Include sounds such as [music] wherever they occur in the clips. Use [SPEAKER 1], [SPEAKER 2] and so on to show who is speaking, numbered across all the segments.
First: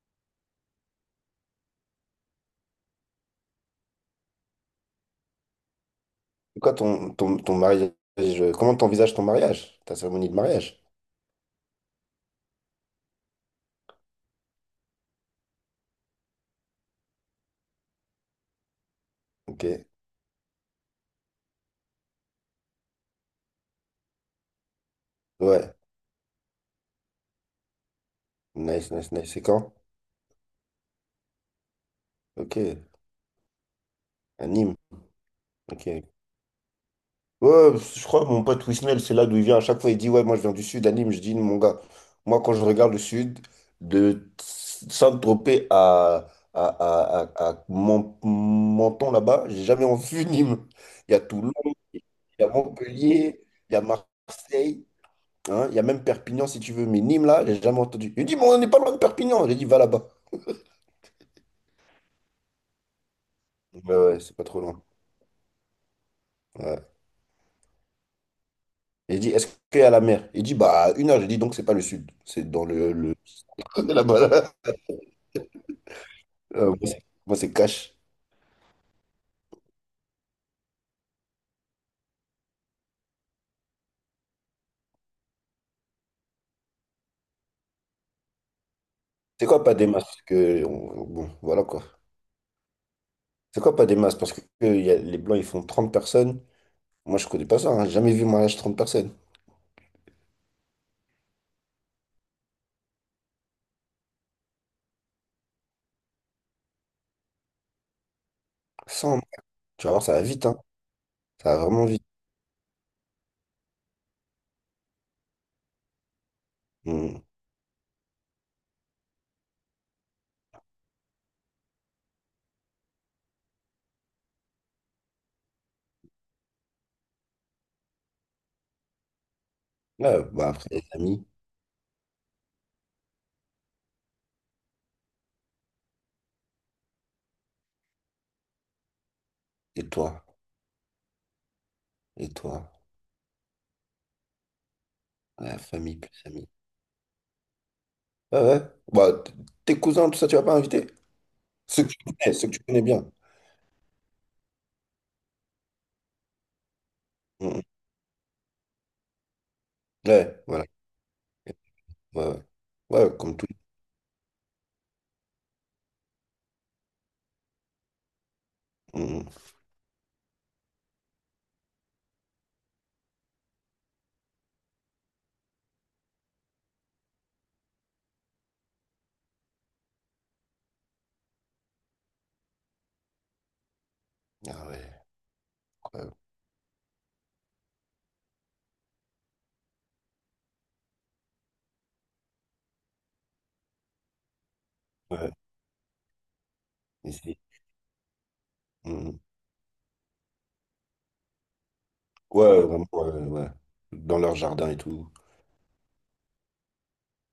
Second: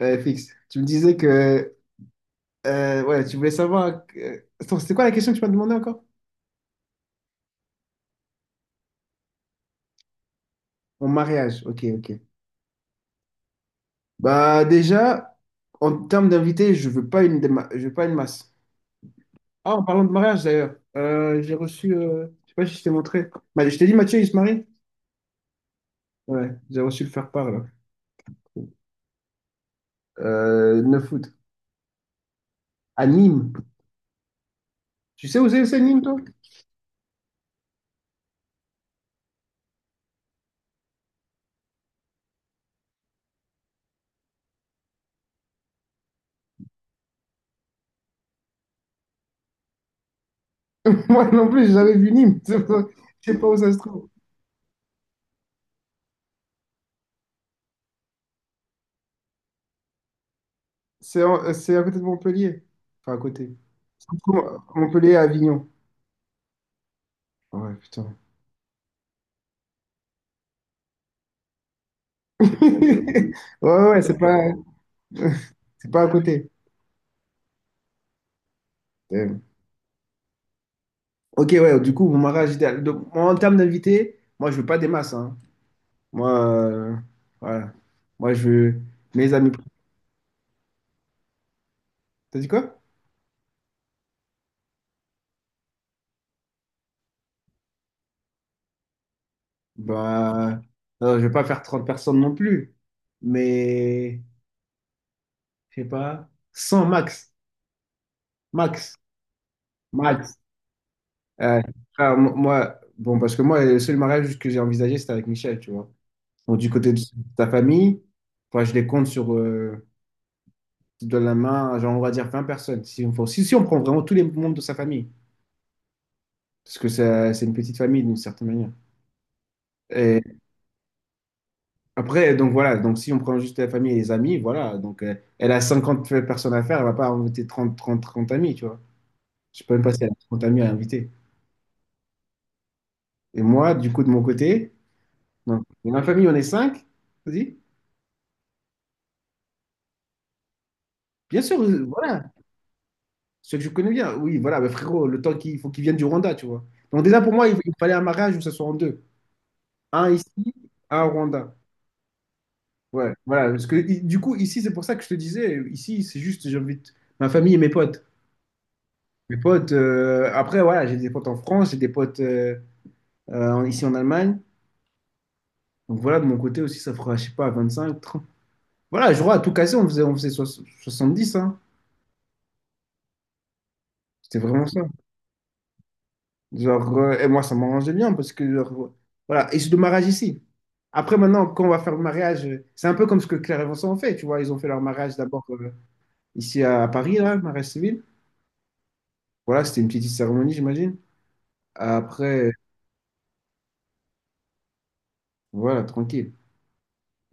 [SPEAKER 1] Ouais, fixe. Tu me disais que ouais, tu voulais savoir. Attends, c'était quoi la question que tu m'as demandé encore?
[SPEAKER 2] C'est quoi ton mariage? Comment t'envisages ton mariage? Ta cérémonie de mariage?
[SPEAKER 1] Mon mariage. Ok, ok. Bah déjà, en termes d'invités, je veux pas une je veux pas une masse.
[SPEAKER 2] Ok.
[SPEAKER 1] Ah, en parlant de mariage d'ailleurs, j'ai reçu. Je sais pas si je t'ai montré. Je t'ai dit Mathieu, il se marie?
[SPEAKER 2] Ouais.
[SPEAKER 1] Ouais, j'ai reçu le faire-part là.
[SPEAKER 2] Nice, nice, nice. C'est quand?
[SPEAKER 1] 9 août.
[SPEAKER 2] Ok.
[SPEAKER 1] À Nîmes.
[SPEAKER 2] À Nîmes.
[SPEAKER 1] Tu sais où c'est
[SPEAKER 2] Ok.
[SPEAKER 1] Nîmes, toi?
[SPEAKER 2] Ouais, je crois que mon pote Wisnel, c'est là d'où il vient. À chaque fois, il dit, ouais, moi je viens du sud, à Nîmes. Je dis, mon gars, moi quand je regarde le sud, de Saint-Tropez à Menton là-bas, j'ai jamais [laughs] vu Nîmes.
[SPEAKER 1] [laughs]
[SPEAKER 2] Il y a
[SPEAKER 1] Moi non
[SPEAKER 2] Toulon,
[SPEAKER 1] plus, j'ai
[SPEAKER 2] il
[SPEAKER 1] jamais vu Nîmes.
[SPEAKER 2] y a
[SPEAKER 1] [laughs] Je sais pas je sais
[SPEAKER 2] Montpellier,
[SPEAKER 1] pas où ça
[SPEAKER 2] il y
[SPEAKER 1] se
[SPEAKER 2] a
[SPEAKER 1] trouve.
[SPEAKER 2] Marseille. Hein, il y a même Perpignan si tu veux, mais Nîmes là, j'ai jamais entendu. Il dit, mais on n'est pas loin de Perpignan. J'ai dit, va là-bas.
[SPEAKER 1] C'est à côté de Montpellier. Enfin, à côté.
[SPEAKER 2] Donc, ouais,
[SPEAKER 1] Ça se
[SPEAKER 2] ouais, c'est
[SPEAKER 1] trouve
[SPEAKER 2] pas trop
[SPEAKER 1] à
[SPEAKER 2] loin.
[SPEAKER 1] Montpellier à Avignon.
[SPEAKER 2] Ouais.
[SPEAKER 1] Ouais, putain.
[SPEAKER 2] Il dit, est-ce qu'il y a la mer? Il dit, bah, à une heure. J'ai dit, donc c'est pas le sud, c'est dans le...
[SPEAKER 1] [laughs] Ouais,
[SPEAKER 2] [laughs]
[SPEAKER 1] ouais, c'est
[SPEAKER 2] là-bas.
[SPEAKER 1] pas,
[SPEAKER 2] Là.
[SPEAKER 1] c'est pas à côté.
[SPEAKER 2] Moi, c'est moi, c'est cash.
[SPEAKER 1] Euh, Ok, ouais, du coup, mon mariage idéal. Donc, moi, en termes d'invités, moi, je veux pas des masses, hein. Moi, voilà. Moi, je veux mes
[SPEAKER 2] C'est
[SPEAKER 1] amis.
[SPEAKER 2] quoi pas des masses? Parce que, bon, voilà quoi.
[SPEAKER 1] T'as dit quoi?
[SPEAKER 2] C'est quoi pas des masses? Parce que les Blancs, ils font 30 personnes. Moi, je connais pas ça. Hein. J'ai jamais vu un mariage 30 personnes.
[SPEAKER 1] Bah, non, je vais pas faire 30 personnes non plus. Mais, je sais pas, 100 max. Max.
[SPEAKER 2] 100. Tu vas voir, ça va
[SPEAKER 1] Max.
[SPEAKER 2] vite. Hein. Ça
[SPEAKER 1] Ouais.
[SPEAKER 2] va vraiment vite.
[SPEAKER 1] Ah, moi, bon, parce que moi, le seul mariage que j'ai envisagé, c'était avec Michel, tu vois. Donc, du côté de
[SPEAKER 2] Hmm.
[SPEAKER 1] ta famille, enfin, je les compte sur. Tu donnes la main, à, genre, on va dire 20 personnes. Si on prend vraiment tous les membres de sa famille, parce que c'est une petite famille d'une certaine manière. Et
[SPEAKER 2] Ouais, bah, après, les amis,
[SPEAKER 1] après, donc voilà, donc si on prend juste la famille et les amis, voilà, donc elle a 50 personnes à faire, elle va pas inviter 30 30 30 amis, tu vois. Je peux même
[SPEAKER 2] et
[SPEAKER 1] pas si elle a
[SPEAKER 2] toi,
[SPEAKER 1] 30 amis à inviter.
[SPEAKER 2] et toi,
[SPEAKER 1] Et moi, du coup, de mon côté,
[SPEAKER 2] la
[SPEAKER 1] donc, dans
[SPEAKER 2] famille
[SPEAKER 1] ma
[SPEAKER 2] plus
[SPEAKER 1] famille, on est
[SPEAKER 2] amis.
[SPEAKER 1] cinq, vas-y.
[SPEAKER 2] Ouais, ouais. Bah, tes cousins, tout ça, tu vas pas inviter?
[SPEAKER 1] Bien sûr,
[SPEAKER 2] Ceux que tu
[SPEAKER 1] voilà,
[SPEAKER 2] connais, ceux que tu connais bien.
[SPEAKER 1] ceux que je connais bien, oui, voilà, mais frérot, le temps qu'il faut qu'ils viennent du Rwanda, tu vois. Donc déjà, pour moi, il,
[SPEAKER 2] Mm.
[SPEAKER 1] il fallait un mariage où ça soit en deux. Un
[SPEAKER 2] Ouais,
[SPEAKER 1] ici,
[SPEAKER 2] voilà.
[SPEAKER 1] un au Rwanda.
[SPEAKER 2] Ouais, ouais.
[SPEAKER 1] Ouais,
[SPEAKER 2] Ouais, comme tout.
[SPEAKER 1] voilà, parce que du coup, ici, c'est pour ça que je te disais, ici, c'est juste, j'invite ma famille et mes potes.
[SPEAKER 2] Mm.
[SPEAKER 1] Mes potes, après, voilà, j'ai des potes en France, j'ai des potes ici en Allemagne. Donc voilà, de mon côté aussi, ça fera, je sais pas, cinq trente. Voilà, je crois à tout casser, on faisait dix, hein. C'était vraiment
[SPEAKER 2] Ah
[SPEAKER 1] ça.
[SPEAKER 2] ouais, incroyable.
[SPEAKER 1] Genre, et moi, ça m'arrangeait bien parce que, genre, voilà, et c'est le mariage ici. Après, maintenant, quand on va faire le mariage, c'est un peu comme ce que Claire et Vincent ont fait, tu vois, ils ont fait leur mariage
[SPEAKER 2] Ouais,
[SPEAKER 1] d'abord ici à Paris, là,
[SPEAKER 2] ici.
[SPEAKER 1] le mariage civil.
[SPEAKER 2] Mm.
[SPEAKER 1] Voilà, c'était une petite cérémonie, j'imagine. Après,
[SPEAKER 2] Ouais, vraiment, ouais, ouais. Ouais. Dans leur jardin et tout.
[SPEAKER 1] voilà, tranquille.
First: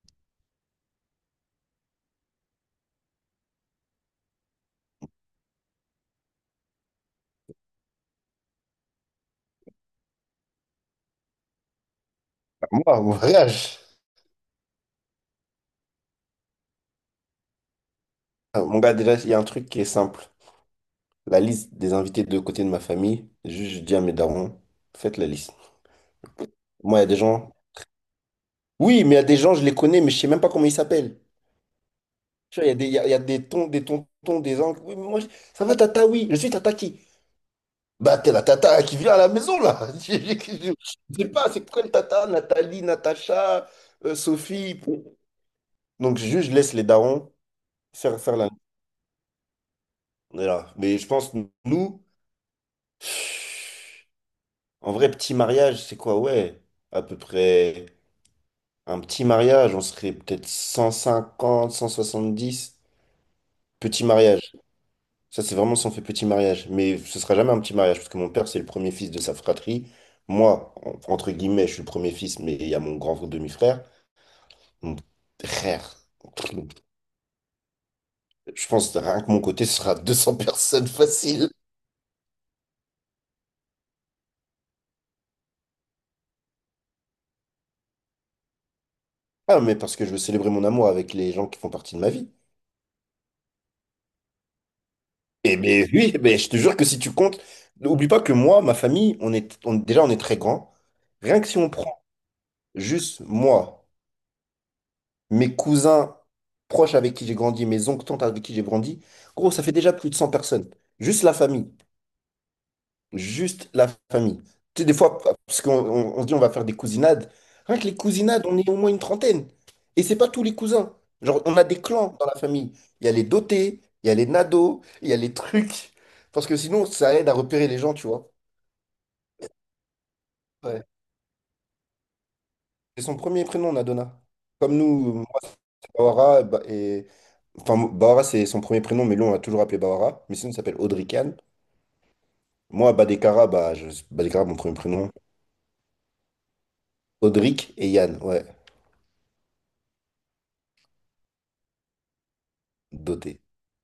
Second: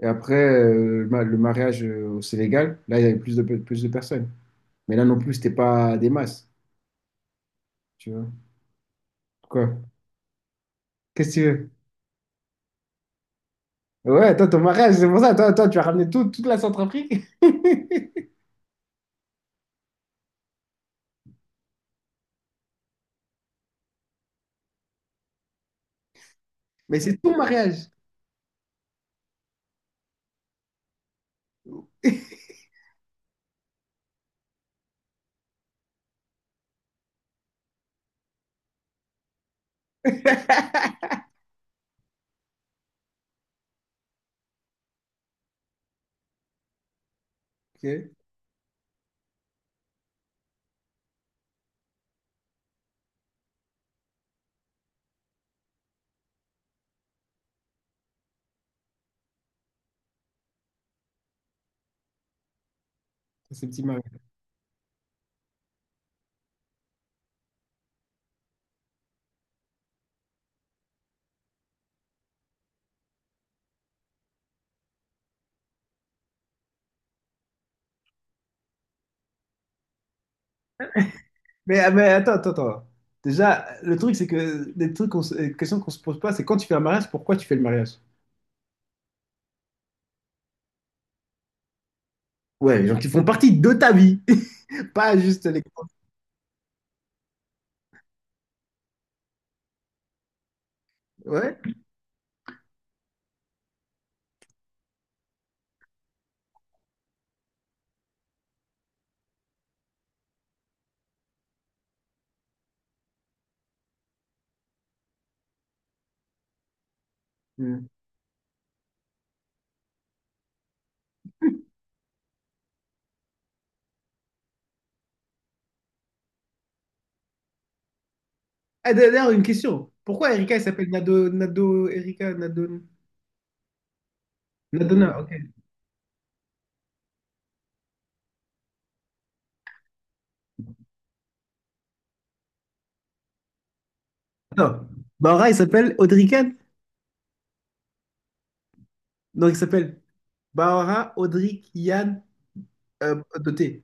[SPEAKER 1] Et après, le mariage au Sénégal, là, il y avait plus de personnes. Mais là non plus, c'était pas des masses, tu vois. Quoi? Qu'est-ce que tu veux?
[SPEAKER 2] Ah, moi, mon voyage.
[SPEAKER 1] Ouais, toi, ton mariage, c'est pour ça, toi, tu as ramené toute la Centrafrique. [laughs]
[SPEAKER 2] Ah, mon gars, déjà, il y a un truc qui est simple. La liste des invités de côté de ma famille, juste je dis à mes darons, faites la liste.
[SPEAKER 1] Mais
[SPEAKER 2] Moi, il y a des
[SPEAKER 1] c'est ton
[SPEAKER 2] gens.
[SPEAKER 1] mariage.
[SPEAKER 2] Oui, mais il y a des gens, je les connais, mais je sais même pas comment ils s'appellent.
[SPEAKER 1] [laughs]
[SPEAKER 2] Tu vois, il y a des tons, des tontons, des oncles. Oui, mais moi, ça va, tata, oui, je suis tata qui? Bah, t'es la tata qui vient à la maison, là. [laughs] Je sais pas, c'est quoi le tata? Nathalie, Natacha, Sophie. Bon. Donc, juste, je laisse les darons
[SPEAKER 1] Ok,
[SPEAKER 2] faire la. On est là. Mais je pense, nous, en vrai, petit mariage, c'est quoi? Ouais, à peu près un petit mariage, on serait peut-être 100, 150, 70
[SPEAKER 1] c'est petit
[SPEAKER 2] Petit
[SPEAKER 1] mariage.
[SPEAKER 2] mariage. Ça, c'est vraiment si on fait petit mariage. Mais ce sera jamais un petit mariage, parce que mon père, c'est le premier fils de sa fratrie. Moi, entre guillemets, je suis le premier fils, mais il y a mon grand demi-frère. Mon frère. Je pense que rien que mon côté, ce sera 200 personnes facile.
[SPEAKER 1] Mais, ah, mais attends, attends, attends. Déjà, le truc, c'est que les questions qu'on se pose pas, c'est quand tu fais un mariage, pourquoi tu fais le mariage?
[SPEAKER 2] Ah, mais parce que je veux célébrer mon amour avec les gens qui font partie de ma vie.
[SPEAKER 1] Ouais, les gens qui font partie de ta vie, [laughs] pas juste
[SPEAKER 2] Eh
[SPEAKER 1] les...
[SPEAKER 2] mais oui, mais je te jure que si tu comptes, n'oublie pas que moi, ma famille, déjà, on est très grand. Rien que
[SPEAKER 1] Ouais.
[SPEAKER 2] si on prend juste moi, mes cousins proches avec qui j'ai grandi, mes oncles, tantes avec qui j'ai grandi, gros, ça fait déjà plus de 100 personnes. Juste la famille. Juste la famille. Tu sais, des fois, parce qu'on on se dit on va faire des cousinades. Rien que les cousinades, on est au moins une trentaine. Et c'est pas tous les cousins. Genre, on a des clans dans la famille. Il y a les dotés, il y a les nados, il y a les trucs. Parce que sinon, ça aide à repérer les gens, tu vois.
[SPEAKER 1] Ah, d'ailleurs, une question. Pourquoi Erika, elle
[SPEAKER 2] Ouais.
[SPEAKER 1] s'appelle Nado, Nado, Erika, Nado
[SPEAKER 2] C'est son premier prénom, Nadona. Comme nous,
[SPEAKER 1] Nadona,
[SPEAKER 2] moi,
[SPEAKER 1] ok.
[SPEAKER 2] c'est Bawara, et, enfin, Bahara, c'est son premier prénom, mais lui, on l'a toujours appelé Bahara. Mais sinon, il s'appelle Audric Yann. Moi, Badekara, bah, je... Badekara, mon premier
[SPEAKER 1] Attends,
[SPEAKER 2] prénom.
[SPEAKER 1] Bahora, il s'appelle Audrican.
[SPEAKER 2] Audric et Yann, ouais.
[SPEAKER 1] Donc, il s'appelle Bahora, Audric, Yann,
[SPEAKER 2] Doté,
[SPEAKER 1] Doté.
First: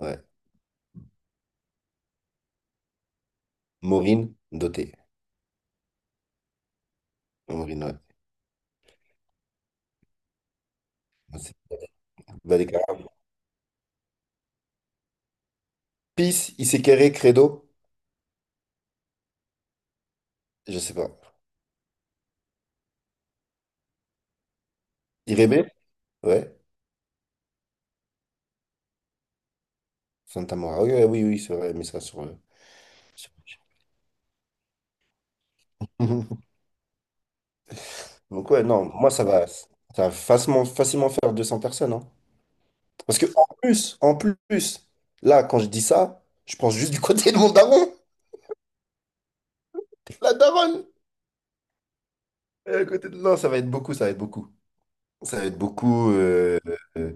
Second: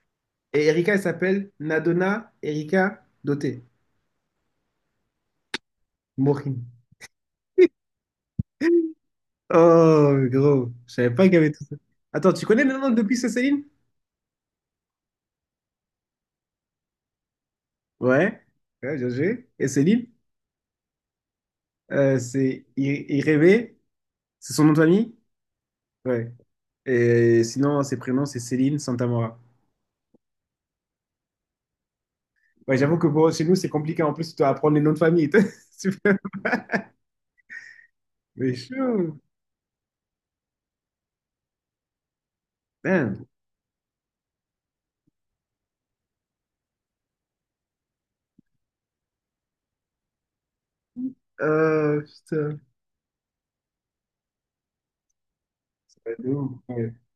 [SPEAKER 2] ouais.
[SPEAKER 1] Et Erika, elle s'appelle Nadona, Erika, Doté.
[SPEAKER 2] Maureen, doté.
[SPEAKER 1] Morin.
[SPEAKER 2] Maureen, ouais.
[SPEAKER 1] Oh, gros, je savais pas qu'il y
[SPEAKER 2] Moi,
[SPEAKER 1] avait
[SPEAKER 2] c'est
[SPEAKER 1] tout ça. Attends, tu connais le
[SPEAKER 2] Badekara.
[SPEAKER 1] nom de plus, Céline?
[SPEAKER 2] Peace, Isekere, Credo,
[SPEAKER 1] Ouais, ouais, bien joué. Et Céline,
[SPEAKER 2] je sais pas.
[SPEAKER 1] c'est Irebe, c'est son nom de famille?
[SPEAKER 2] Irebe,
[SPEAKER 1] Ouais.
[SPEAKER 2] ouais.
[SPEAKER 1] Et sinon, ses prénoms, c'est Céline Santamora.
[SPEAKER 2] Santa Mora, oui, oui, oui, c'est vrai, mais ça
[SPEAKER 1] Ouais, j'avoue que
[SPEAKER 2] sur-
[SPEAKER 1] bon, chez nous, c'est compliqué. En plus, tu dois apprendre les noms de famille. [laughs] C'est vrai.
[SPEAKER 2] [laughs] Donc,
[SPEAKER 1] Mais
[SPEAKER 2] ouais, non, moi,
[SPEAKER 1] chaud.
[SPEAKER 2] ça va. Ça va facilement, facilement faire 200 personnes, hein. Parce que,
[SPEAKER 1] Damn.
[SPEAKER 2] en plus, là, quand je dis ça, je pense juste du côté de mon daron. La daronne!
[SPEAKER 1] Putain.
[SPEAKER 2] Non, ça va être beaucoup, ça va être beaucoup. Ça va être beaucoup.
[SPEAKER 1] Ouais, de ouf, ouais.
[SPEAKER 2] Euh,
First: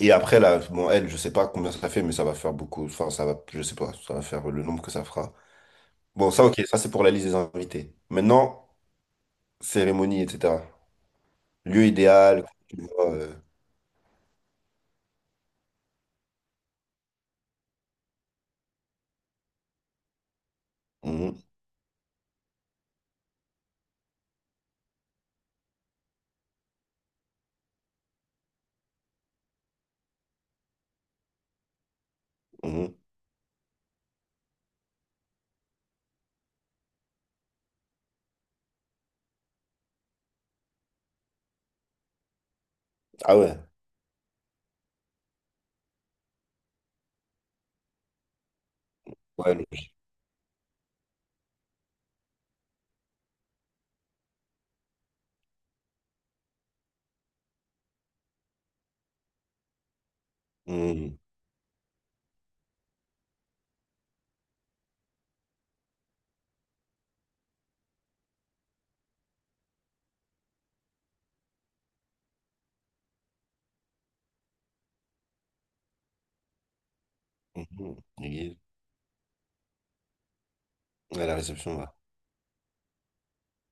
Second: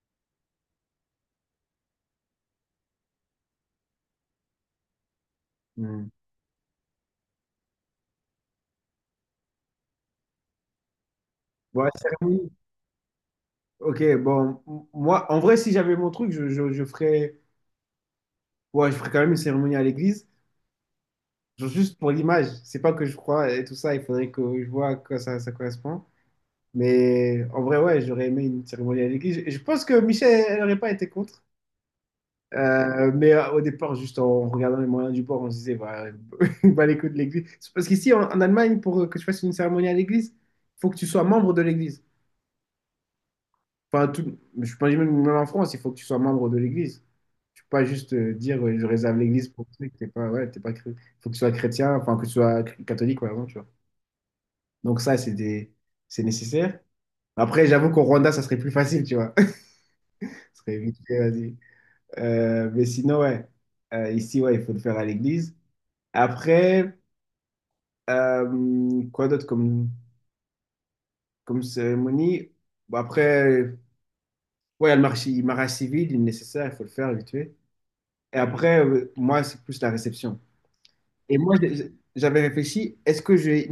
[SPEAKER 2] Et après, là, bon, elle, je sais pas combien ça fait, mais ça va faire beaucoup. Enfin, ça va, je sais pas, ça va faire le nombre que ça fera.
[SPEAKER 1] Hmm.
[SPEAKER 2] Bon, ça, ok, ça, c'est pour la liste des invités. Maintenant, cérémonie, etc.
[SPEAKER 1] Bon,
[SPEAKER 2] Lieu
[SPEAKER 1] la
[SPEAKER 2] idéal,
[SPEAKER 1] cérémonie.
[SPEAKER 2] tu vois.
[SPEAKER 1] Ok, bon. Moi, en vrai, si j'avais mon truc, je ferais... Ouais, je ferais quand même une cérémonie à l'église.
[SPEAKER 2] Mhm,
[SPEAKER 1] Genre juste pour l'image. C'est pas que je crois et tout ça. Il faudrait que je vois à quoi ça correspond. Mais en vrai, ouais, j'aurais aimé une cérémonie à l'église. Et je pense que Michel, elle n'aurait pas été contre.
[SPEAKER 2] mhm.
[SPEAKER 1] Mais au départ, juste en regardant les moyens du bord, on se disait, bah, [laughs] bah les coups de l'église. C'est parce qu'ici, en Allemagne, pour que tu fasses une cérémonie à l'église, il faut que tu sois membre de l'église.
[SPEAKER 2] Ah ouais,
[SPEAKER 1] Enfin, tout, je pense même en France, il faut que tu sois membre de l'église. Tu peux pas juste dire, ouais, je réserve l'église
[SPEAKER 2] ouais,
[SPEAKER 1] pour que t'es pas, ouais, t'es pas, faut que tu sois chrétien, enfin, que tu sois catholique, par exemple, tu vois. Donc ça, c'est nécessaire. Après, j'avoue qu'au Rwanda, ça serait plus facile, tu vois. [laughs] Ça serait vite fait,
[SPEAKER 2] mhm,
[SPEAKER 1] vas-y. Mais sinon, ouais. Ici, ouais, il faut le faire à l'église. Après, quoi d'autre comme, cérémonie? Bon, après, ouais, il y a le mariage civil, il est nécessaire, il faut le faire vite fait.
[SPEAKER 2] mhm.
[SPEAKER 1] Et
[SPEAKER 2] L'église.
[SPEAKER 1] après, moi, c'est plus la réception.
[SPEAKER 2] Ouais, la
[SPEAKER 1] Et moi,
[SPEAKER 2] réception, là.
[SPEAKER 1] j'avais réfléchi, est-ce que j'ai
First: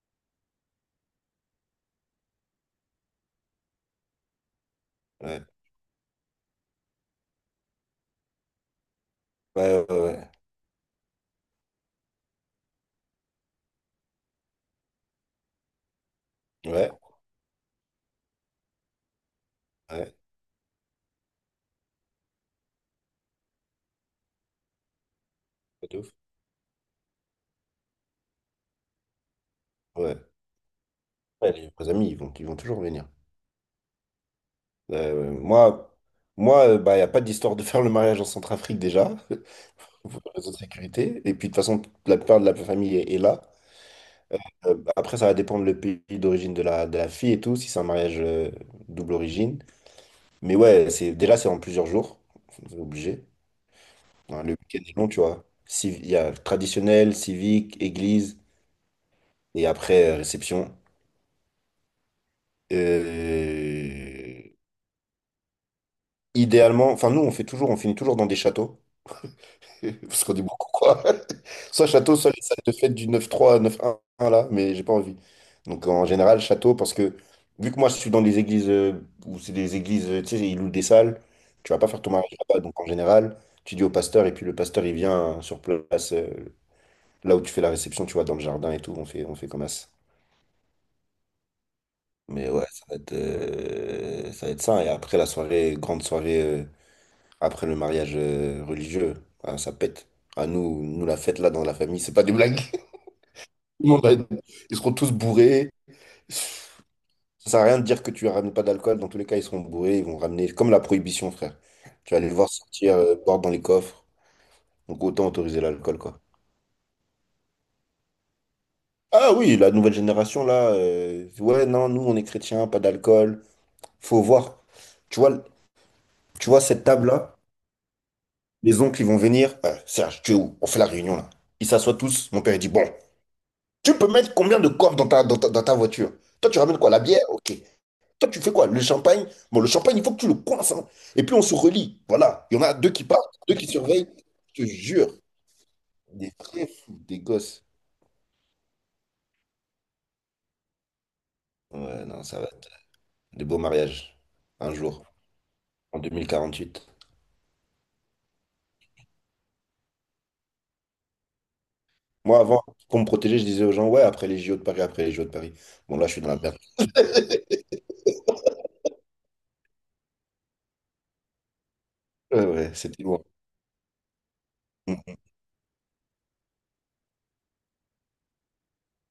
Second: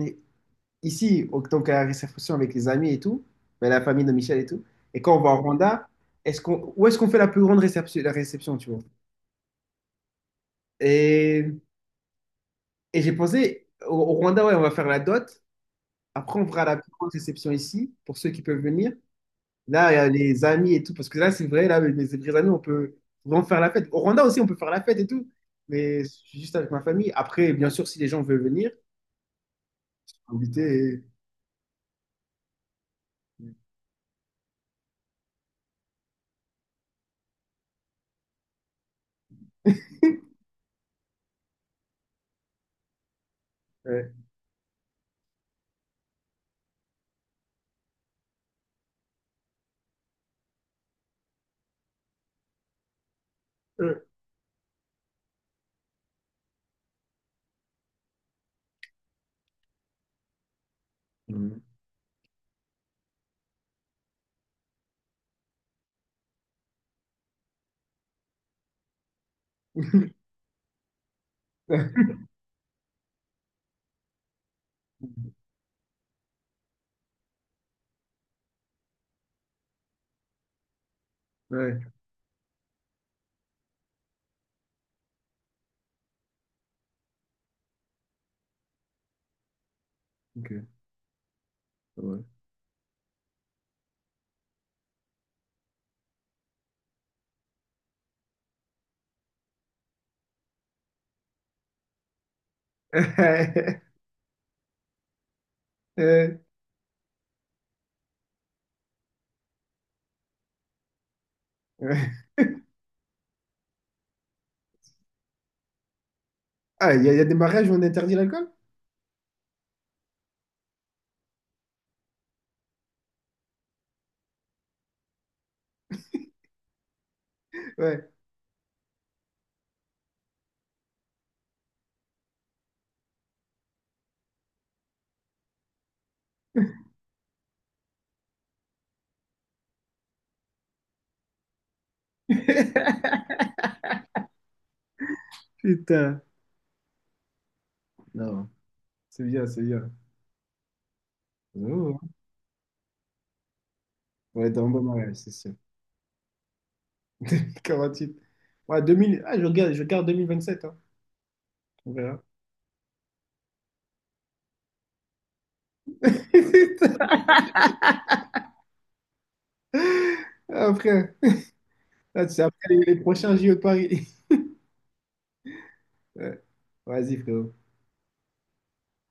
[SPEAKER 1] ici, en tant qu'à la réception avec les amis et tout, ben, la famille de Michel et tout, et quand on va au
[SPEAKER 2] Ouais,
[SPEAKER 1] Rwanda, où est-ce qu'on fait la plus grande réception, la réception, tu vois?
[SPEAKER 2] ouais, ouais, ouais,
[SPEAKER 1] Et, et j'ai pensé, au Rwanda, ouais, on va faire la dot. Après, on fera la plus
[SPEAKER 2] ouais,
[SPEAKER 1] grande réception ici, pour ceux qui peuvent venir. Là, il
[SPEAKER 2] ouais,
[SPEAKER 1] y a
[SPEAKER 2] ouais,
[SPEAKER 1] les amis et tout, parce que là, c'est vrai, là, mes vrais amis, on peut vraiment faire la fête. Au Rwanda aussi, on peut faire la fête et tout,
[SPEAKER 2] pas de
[SPEAKER 1] mais je
[SPEAKER 2] ouf.
[SPEAKER 1] suis juste avec ma famille. Après, bien sûr, si les gens veulent venir,
[SPEAKER 2] Ouais.
[SPEAKER 1] inviter.
[SPEAKER 2] Ouais, les vrais amis, ils vont toujours venir. Euh, moi, moi, bah, il n'y a pas d'histoire de faire le mariage en Centrafrique déjà, [laughs] pour des raisons de sécurité. Et puis, de toute façon, la plupart de la famille est là.
[SPEAKER 1] Ouais.
[SPEAKER 2] Bah, après, ça va dépendre le pays d'origine de la fille et tout, si c'est un mariage double origine. Mais ouais, c'est, déjà, c'est en plusieurs jours. C'est obligé.
[SPEAKER 1] Euh,
[SPEAKER 2] Hein, le week-end est long, tu vois. Il y a traditionnel, civique, église, et après, réception.
[SPEAKER 1] Mhm.
[SPEAKER 2] Euh, idéalement, enfin, nous, on fait toujours, on finit toujours dans des châteaux. [laughs] Parce qu'on est beaucoup, quoi. [laughs] Soit
[SPEAKER 1] [laughs]
[SPEAKER 2] château, soit les salles de fête du 9-3 à 9-1, là, mais j'ai pas envie. Donc en général, château, parce que vu que moi je suis dans des églises où c'est des églises, tu sais, ils louent des salles, tu vas pas
[SPEAKER 1] Ouais,
[SPEAKER 2] faire ton mariage là-bas. Donc en général, tu dis au pasteur, et puis le pasteur il vient sur place, là où tu fais la réception, tu vois, dans le jardin et tout, on fait comme ça.
[SPEAKER 1] ok, ouais.
[SPEAKER 2] Mais ouais, ça va être ça. Et après la soirée, grande soirée, après le mariage religieux, ah, ça pète. Ah, nous, nous, la fête là dans la famille, c'est pas des blagues. Tout le monde
[SPEAKER 1] [laughs]
[SPEAKER 2] va être- Ils seront tous bourrés.
[SPEAKER 1] Euh,
[SPEAKER 2] Ça sert à rien de dire que tu ramènes pas d'alcool. Dans tous les cas, ils seront bourrés. Ils vont ramener comme la prohibition, frère.
[SPEAKER 1] ouais.
[SPEAKER 2] Tu vas les voir sortir, boire dans les coffres. Donc autant autoriser l'alcool, quoi.
[SPEAKER 1] Ah, il y a des mariages où on interdit l'alcool?
[SPEAKER 2] Ah oui, la nouvelle génération, là. Ouais, non, nous, on est chrétiens, pas d'alcool. Faut voir. Tu vois, tu vois cette table-là?
[SPEAKER 1] Ouais,
[SPEAKER 2] Les oncles, ils vont venir. Serge, tu es où? On fait la réunion, là. Ils s'assoient tous. Mon père, il dit, bon, tu peux mettre combien de coffres dans ta voiture? Toi, tu ramènes quoi? La bière? Ok. Toi, tu fais quoi? Le champagne? Bon, le champagne, il faut que tu le coinces. Hein. Et puis, on se relie. Voilà. Il y en a deux qui partent, deux qui surveillent. Je te jure.
[SPEAKER 1] putain.
[SPEAKER 2] Des vrais fous, des gosses.
[SPEAKER 1] Non, c'est bien, c'est bien. Oh,
[SPEAKER 2] Ouais, non, ça va être des beaux mariages.
[SPEAKER 1] on dans un
[SPEAKER 2] Un
[SPEAKER 1] bon
[SPEAKER 2] jour,
[SPEAKER 1] mariage, c'est sûr.
[SPEAKER 2] en 2048.
[SPEAKER 1] [laughs] 48. Ouais, je regarde, 2027, hein. On verra.
[SPEAKER 2] Moi, avant, pour me protéger, je disais aux gens, ouais, après les JO de Paris, après les JO de Paris. Bon, là, je suis dans la merde.
[SPEAKER 1] [laughs] Ah, frère. Ah, c'est
[SPEAKER 2] Ouais,
[SPEAKER 1] après
[SPEAKER 2] ouais,
[SPEAKER 1] les
[SPEAKER 2] c'était loin.
[SPEAKER 1] prochains JO de Paris. [laughs] Ouais. Vas-y, frérot.